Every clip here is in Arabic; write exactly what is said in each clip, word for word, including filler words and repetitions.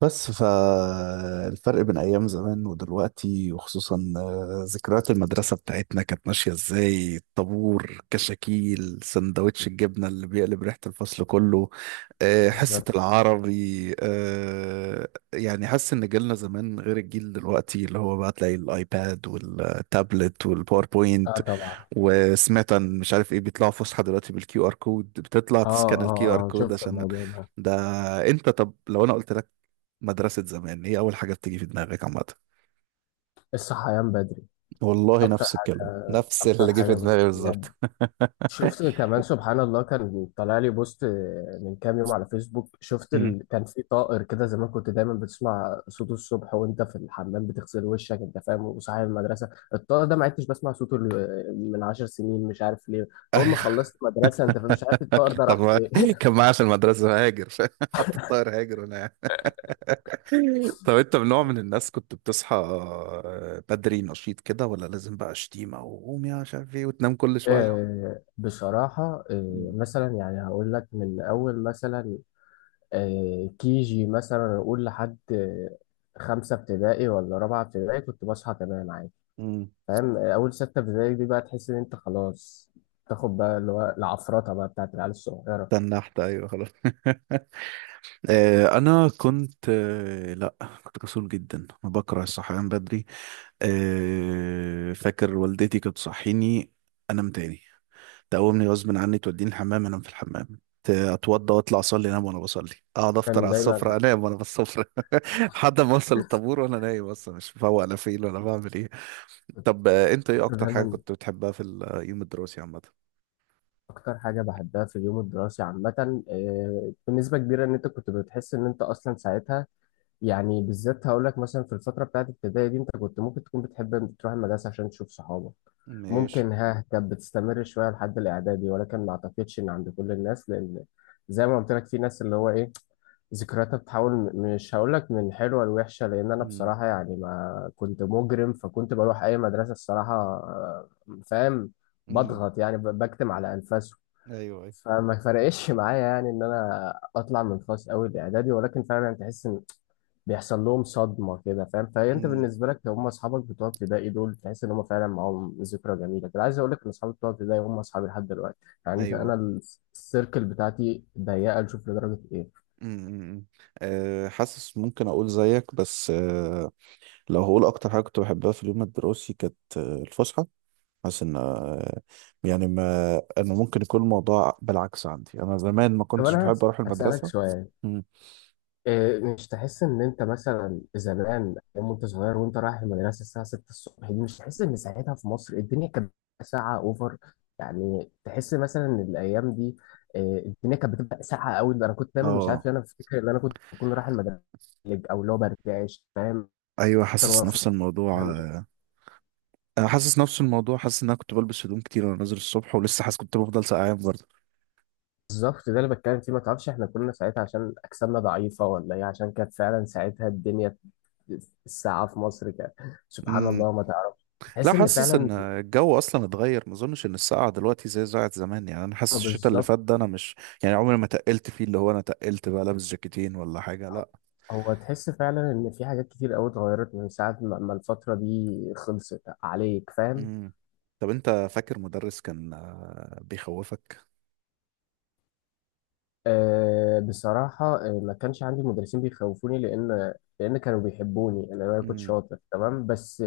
بس فالفرق بين أيام زمان ودلوقتي وخصوصا آه، ذكريات المدرسة بتاعتنا كانت ماشية ازاي، الطابور، كشاكيل سندوتش الجبنة اللي بيقلب ريحة الفصل كله. آه، حصة بالظبط. العربي. آه، يعني حاسس إن جيلنا زمان غير الجيل دلوقتي، اللي هو بقى تلاقي الآيباد والتابلت والباوربوينت. اه، طبعا. وسمعت عن مش عارف ايه، بيطلعوا فسحة دلوقتي بالكيو ار كود، بتطلع اه تسكان الكيو ار اه اه، كود شفت عشان الموضوع ده. ده. انت طب لو انا قلت لك مدرسة زمان، هي أول حاجة بتيجي في دماغك عامة؟ الصحيان بدري. والله اكتر نفس الكلمة، حاجه نفس اكتر اللي جه في حاجه دماغي بجد. بالظبط. شفت كمان، سبحان الله، كان طالع لي بوست من كام يوم على فيسبوك. شفت مم. ال... كان في طائر كده زمان، كنت دايما بتسمع صوته الصبح وانت في الحمام بتغسل وشك، انت فاهم، وصاحي المدرسه. الطائر ده ما عدتش بسمع صوته ال- من عشر سنين، مش عارف ليه. اول ما خلصت مدرسه، انت فاهم، مش عارف الطائر ده طب راح ما- فين. كان معايا في المدرسة هاجر. حط الطائر هاجر هنا. طب أنت من نوع من الناس كنت بتصحى بدري نشيط كده، ولا لازم بقى شتيمة وقوم يا مش عارف إيه، وتنام كل شوية؟ آه، بصراحة، آه، مم. مثلا يعني هقول لك من أول، مثلا كي جي، مثلا أقول لحد آه، خمسة ابتدائي ولا رابعة ابتدائي كنت بصحى تمام عادي. مم. فاهم، آه، أول ستة ابتدائي دي بقى تحس إن أنت خلاص تاخد بقى اللي هو العفرطة بقى بتاعت العيال الصغيرة. تنحت، أيوه، خلاص. آه، أنا كنت آه، لأ، كنت كسول جدا. أنا بكره الصحيان بدري. آه، فاكر والدتي كانت تصحيني، انام تاني، تقومني غصب عني، توديني الحمام انام في الحمام، ت- اتوضى واطلع اصلي انام وانا بصلي، اقعد افطر كان على دايما السفره انام وانا بالسفره. لحد ما اوصل الطابور وانا نايم اصلا، مش مفوق انا فين ولا بعمل ايه. طب آه، انت ايه اكتر حاجه دايما كنت بتحبها في اليوم الدراسي عامه؟ أكتر حاجة بحبها في اليوم الدراسي عامة، آه، بنسبة كبيرة، إن أنت كنت بتحس إن أنت أصلا ساعتها يعني بالذات، هقول لك مثلا في الفترة بتاعت الابتدائي دي، انت كنت ممكن تكون بتحب ان تروح المدرسة عشان تشوف صحابك. ماشي. ممكن ها كانت بتستمر شوية لحد الإعدادي، ولكن ما أعتقدش إن عند كل الناس، لأن زي ما قلت لك في ناس اللي هو إيه، ذكرياتها بتحاول، م- مش هقول لك من حلوة لوحشة، لأن أنا امم. بصراحة يعني ما كنت مجرم، فكنت بروح أي مدرسة الصراحة، آه، فاهم. امم. بضغط يعني، ب- بكتم على أنفاسه. ايوه، ايوه. فما فرقش معايا يعني إن أنا أطلع من فصل أول إعدادي، ولكن فعلا تحس إن بيحصل لهم صدمة كده، فاهم؟ فأنت امم. بالنسبة لك، هم أصحابك بتوع ابتدائي دول، تحس إن هم فعلا معاهم ذكرى جميلة كده. عايز أقول لك إن أصحابي بتوع ابتدائي هم أصحابي لحد دلوقتي. يعني ايوه. أنا السيركل بتاعتي ضيقة، نشوف لدرجة إيه. امم. أمم. أه، حاسس ممكن اقول زيك بس أه. لو هقول اكتر حاجه كنت بحبها في اليوم الدراسي، كانت آه، الفسحه. حاسس ان آه، يعني ما انا ممكن يكون الموضوع بالعكس عندي، انا زمان ما طب كنتش أنا بحب هس- اروح هسألك المدرسه. شوية. مم. إيه، مش تحس ان انت مثلا زمان يوم انت صغير وانت رايح المدرسه الساعه ستة الصبح دي، مش تحس ان ساعتها في مصر الدنيا كانت بتبقى ساعه اوفر؟ يعني تحس مثلا ان الايام دي إيه، الدنيا كانت بتبقى ساقعه قوي. انا كنت دايما مش عارف اه. ليه انا بفتكر ان انا كنت بكون رايح المدرسه او اللي هو برجعش، فاهم. ايوه، مثلا حاسس وأنا نفس الموضوع. في- مش عارف. آه، انا حاسس نفس الموضوع، حاسس ان انا كنت بلبس هدوم كتير وانا نازل الصبح، ولسه حاسس كنت بفضل سقعان برضه. بالظبط، ده اللي بتكلم فيه. ما تعرفش احنا كنا ساعتها عشان اجسامنا ضعيفه ولا ايه، عشان كانت فعلا ساعتها الدنيا، الساعه في مصر كانت، سبحان امم. الله، ما تعرفش. لا، تحس ان حاسس فعلا. ان الجو اصلا اتغير، ما اظنش ان السقعه دلوقتي زي ساعه زمان. يعني انا حاسس الشتاء اللي بالظبط. فات ده انا مش يعني عمري ما تقلت فيه، اللي هو انا تقلت بقى لابس جاكيتين ولا حاجه، لا. هو تحس فعلا ان في حاجات كتير قوي اتغيرت من ساعة ما ما الفترة دي خلصت عليك، فاهم. مم. طب انت فاكر مدرس كان آه، بيخوفك؟ أه بصراحة آه، ما كانش عندي مدرسين بيخوفوني، لان لان كانوا بيحبوني. انا أنا كنت مم. شاطر تمام. بس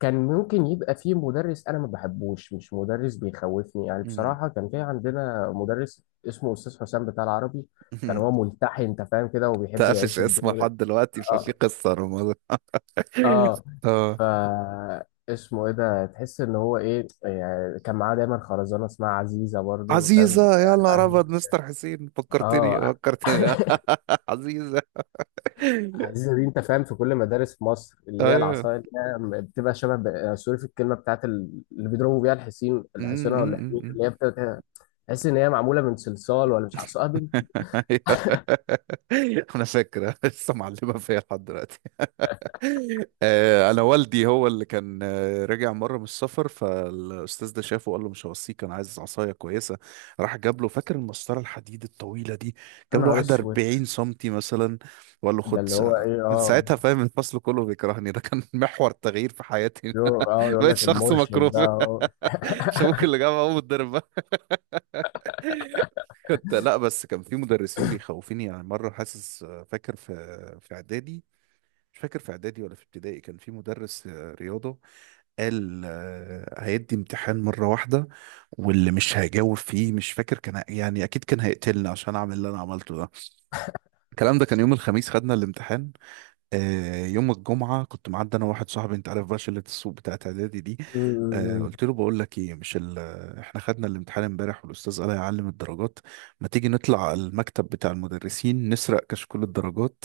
كان ممكن يبقى في مدرس انا ما بحبوش، مش مدرس بيخوفني يعني. مم. بصراحة كان في عندنا مدرس اسمه استاذ حسام بتاع العربي. كان هو ملتحي، انت فاهم كده، وبيحب تقفش يعيش اسمه الدور. لحد دلوقتي، ففي اه. قصة رمضان. اه. اه. ف اسمه ايه ده، تحس ان هو ايه يعني. كان معاه دايما خرزانه اسمها عزيزه، برضو فاهم عزيزة يا نهار يعني؟ أبيض، مستر حسين، فكرتني اه. فكرتني. عزيزة. عزيزه دي، انت فاهم، في كل مدارس مصر، اللي هي العصايه، اللي هي بتبقى شبه، ب- سوري، في الكلمه بتاعت ال- اللي بيضربوا بيها الحصين، الحصينه ولا الحمير، أيوه. اللي هي بتبقى تحس ان هي معموله من صلصال، ولا مش عصايه بنت. أيوة. انا فاكره لسه معلمه فيا لحد دلوقتي. آه، انا والدي هو اللي كان آه، راجع مره من السفر، فالاستاذ ده شافه وقال له مش هوصيك انا عايز عصايه كويسه. راح جاب له، فاكر المسطره الحديد الطويله دي، يا جاب له نهار واحده اسود. 40 سنتي مثلا، وقال له ده خد اللي هو ساعة. ايه، من اه. ساعتها فاهم الفصل كله بيكرهني، ده كان محور تغيير في حياتي. يقول- اه، يقول بقيت لك شخص المرشد مكروه. بقى اهو. شابوك اللي جاب ابو الدرب. كنت، لا بس كان في مدرسين بيخوفوني يعني، مرة حاسس فاكر في في إعدادي مش فاكر في إعدادي ولا في ابتدائي، كان في مدرس رياضة قال آه، هيدي امتحان مرة واحدة، واللي مش هيجاوب فيه مش فاكر كان يعني، أكيد كان هيقتلني عشان أعمل اللي أنا عملته ده. الكلام ده كان يوم الخميس، خدنا الامتحان. آه، يوم الجمعة كنت معدي أنا وواحد صاحبي، أنت عارف بقى شلة السوق بتاعت إعدادي دي، م- آه، م- م. قلت له بقول لك إيه مش ال... آه، إحنا خدنا الامتحان إمبارح والأستاذ قال هيعلم الدرجات، ما تيجي نطلع المكتب بتاع المدرسين نسرق كشكول الدرجات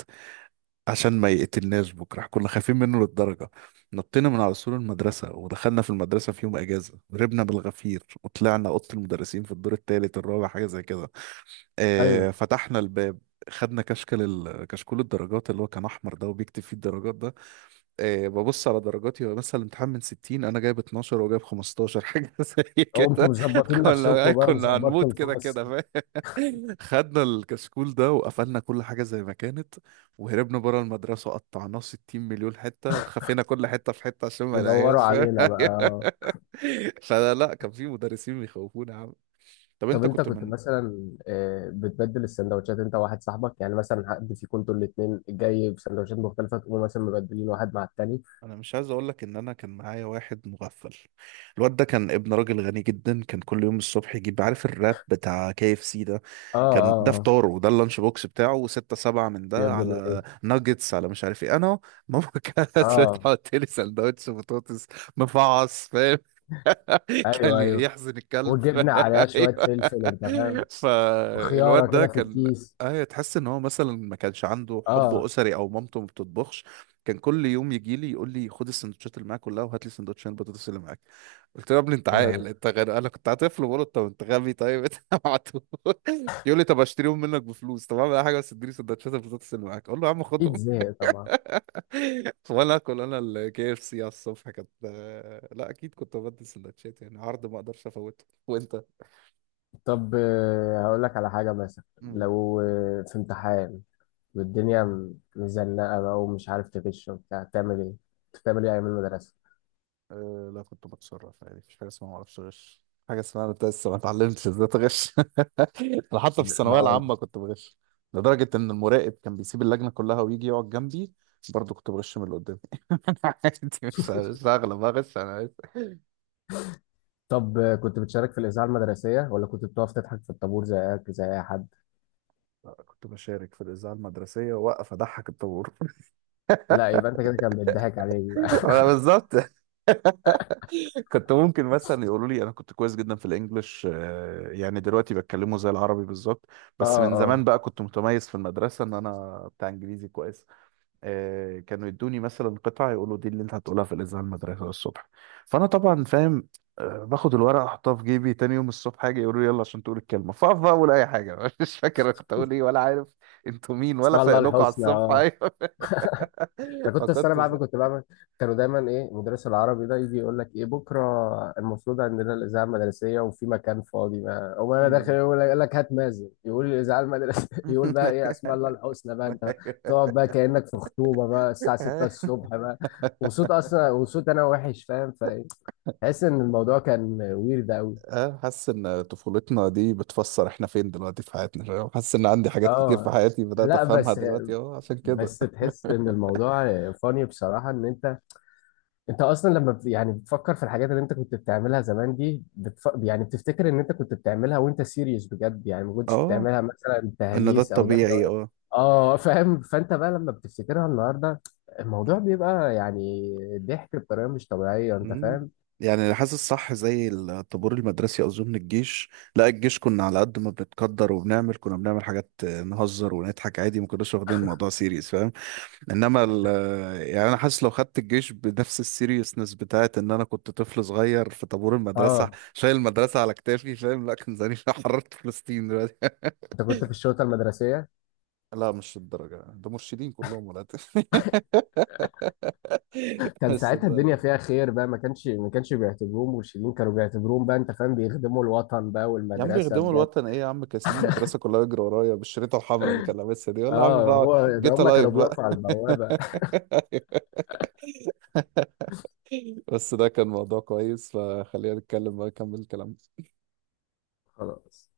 عشان ما يقتلناش بكرة؟ كنا خايفين منه للدرجة. نطينا من على سور المدرسة ودخلنا في المدرسة في يوم أجازة، هربنا بالغفير وطلعنا أوضة المدرسين في الدور التالت الرابع حاجة زي كده. ايوه. آه، فتحنا الباب، خدنا كشكل ال... كشكول الدرجات اللي هو كان أحمر ده وبيكتب فيه الدرجات ده، إيه، ببص على درجاتي، هو مثلا الامتحان من ستين انا جايب اتناشر وجايب خمستاشر حاجه زي قمتوا كده. مظبطين كنا نفسكم بقى كنا وظبطتوا هنموت كده كده الفصل فاهم. خدنا الكشكول ده وقفلنا كل حاجه زي ما كانت، وهربنا بره المدرسه، قطعناه 60 مليون حته وخفينا كل حته في حته عشان ما ودوروا نلاقيهاش، فاهم؟ علينا بقى. فلا لا، كان في مدرسين بيخوفونا يا عم. طب طب انت انت كنت كنت من، مثلا آه، بتبدل السندوتشات انت وواحد صاحبك؟ يعني مثلا حد فيكم انتوا الاثنين جاي بسندوتشات مختلفه تقوموا مثلا مبدلين واحد مع التاني؟ انا مش عايز اقول لك ان انا كان معايا واحد مغفل. الواد ده كان ابن راجل غني جدا، كان كل يوم الصبح يجيب عارف الراب بتاع كي اف سي ده، اه كان ده اه آه. فطاره، وده اللانش بوكس بتاعه، وستة سبعة من يا ده ابن الايه. على ناجتس على مش عارف ايه، انا ماما كانت اه. بتحط لي سندوتش بطاطس مفعص فاهم. كان ايوه ايوه، يحزن الكلب. وجبنا عليها شويه ايوه، فلفل، انت فاهم، فالواد وخياره ده كده في كان، الكيس. ايوه، تحس ان هو مثلا ما كانش عنده حب اه. اسري او مامته ما بتطبخش، كان كل يوم يجي لي يقول لي خد السندوتشات اللي معاك كلها وهات لي سندوتشين البطاطس اللي معاك. قلت له يا ابني انت يا نهار عاقل؟ اسود. انت غير، انا كنت طفل بقول له طب انت غبي، طيب انت معتوه. يقول لي طب اشتريهم منك بفلوس، طب اعمل اي حاجه بس اديني سندوتشات البطاطس اللي معاك. اقول له يا عم خد. اكيد زهق طبعا. وانا اكل انا الكي اف سي على الصبح، كانت لا اكيد كنت ببدل سندوتشات، يعني عرض ما اقدرش افوته. وانت. طب آه، هقول لك على حاجه. مثلا مم. لو آه، في امتحان والدنيا م- مزنقة بقى ومش عارف تغش وبتاع، تعمل ايه؟ كنت بتعمل ايه أيام المدرسة؟ أه لا، كنت بتصرف عادي، مفيش حاجة اسمها معرفش أغش، حاجة اسمها أنا لسه ما اتعلمتش ازاي تغش. أنا حتى في ما الثانوية هو- العامة كنت بغش لدرجة إن المراقب كان بيسيب اللجنة كلها ويجي يقعد جنبي، برضه كنت بغش من اللي قدامي. أنا عادي، مش مش هغلب أغش أنا، عادي. طب كنت بتشارك في الإذاعة المدرسية، ولا كنت بتقف تضحك في الطابور زيك زي أي حد؟ لا، كنت بشارك في الإذاعة المدرسية، وأقف أضحك الطابور. لا، يبقى أنت كده كان بيضحك عليك بقى. أنا بالظبط. كنت ممكن مثلا يقولوا لي انا كنت كويس جدا في الانجليش، آه، يعني دلوقتي بتكلمه زي العربي بالظبط، اه بس من زمان اه. بقى كنت متميز في المدرسه ان انا بتاع انجليزي كويس. آه، كانوا يدوني مثلا قطعه يقولوا دي اللي انت هتقولها في الاذاعه المدرسه الصبح، فانا طبعا فاهم، آه، باخد الورقه احطها في جيبي، تاني يوم الصبح حاجه يقولوا لي يلا عشان تقول الكلمه، فاقف بقى اقول اي حاجه. مش فاكر أنا كنت اقول ايه ولا عارف انتوا مين، ولا اسمع فايق الله لكم على الحسنى، الصبح، اه. ايوه. انا ما كنت السنه كنتش بعمل ده. كنت بعمل كانوا دايما ايه مدرس العربي ده يجي يقول لك ايه بكره المفروض عندنا الاذاعه المدرسيه وفي مكان فاضي بقى، اقوم انا داخل. مم. يقول لك يقول لك هات مازن يقول الاذاعه المدرسيه. يقول بقى ايه اسماء الله الحسنى بقى انت، تقعد بقى كانك في خطوبه بقى الساعه ستة أيوه. الصبح بقى. وصوت اصلا وصوت انا وحش، فاهم. فتحس ان الموضوع كان ويرد قوي، اه، حاسس ان طفولتنا دي بتفسر احنا فين دلوقتي في حياتنا، فاهم؟ حاسس ان عندي حاجات كتير في اه. حياتي بدأت لا افهمها بس، دلوقتي اه عشان كده. بس تحس ان الموضوع فاني بصراحه ان انت، انت اصلا لما بت- يعني بتفكر في الحاجات اللي انت كنت بتعملها زمان دي بتف... يعني بتفتكر ان انت كنت بتعملها وانت سيريس بجد، يعني ما كنتش اه، بتعملها مثلا ان ده تهليس او ضحك الطبيعي، او، اه. اه، فاهم. فانت بقى لما بتفتكرها النهارده، الموضوع بيبقى يعني ضحك بطريقه مش طبيعيه، انت مم. فاهم. يعني اللي حاسس صح زي الطابور المدرسي، اظن الجيش، لا، الجيش كنا على قد ما بنتقدر وبنعمل، كنا بنعمل حاجات نهزر ونضحك عادي، ما كناش واخدين الموضوع سيريس. انما ال، يعني انا حاسس لو خدت الجيش بنفس السيريسنس بتاعت ان انا كنت طفل صغير في طابور المدرسه اه. شايل المدرسه على كتافي، فاهم؟ لا كان زماني حررت فلسطين دلوقتي. انت كنت في الشرطه المدرسيه. لا مش الدرجه ده، مرشدين كلهم ولا. كان بس ساعتها الدنيا الدرجه، فيها خير بقى، ما كانش ما كانش بيعتبروهم مرشدين، كانوا بيعتبروهم بقى انت فاهم بيخدموا الوطن بقى يا عم والمدرسه بيخدموا بجد. الوطن ايه يا عم، كاسبين المدرسه كلها يجري ورايا بالشريطه الحمراء اللي كان لابسها دي، يلا يا عم اه، بقى. هو ده، جيت هم لايف كانوا بقى. بيقفوا على البوابه. بس ده كان موضوع كويس، فخلينا نتكلم بقى نكمل الكلام. خلاص.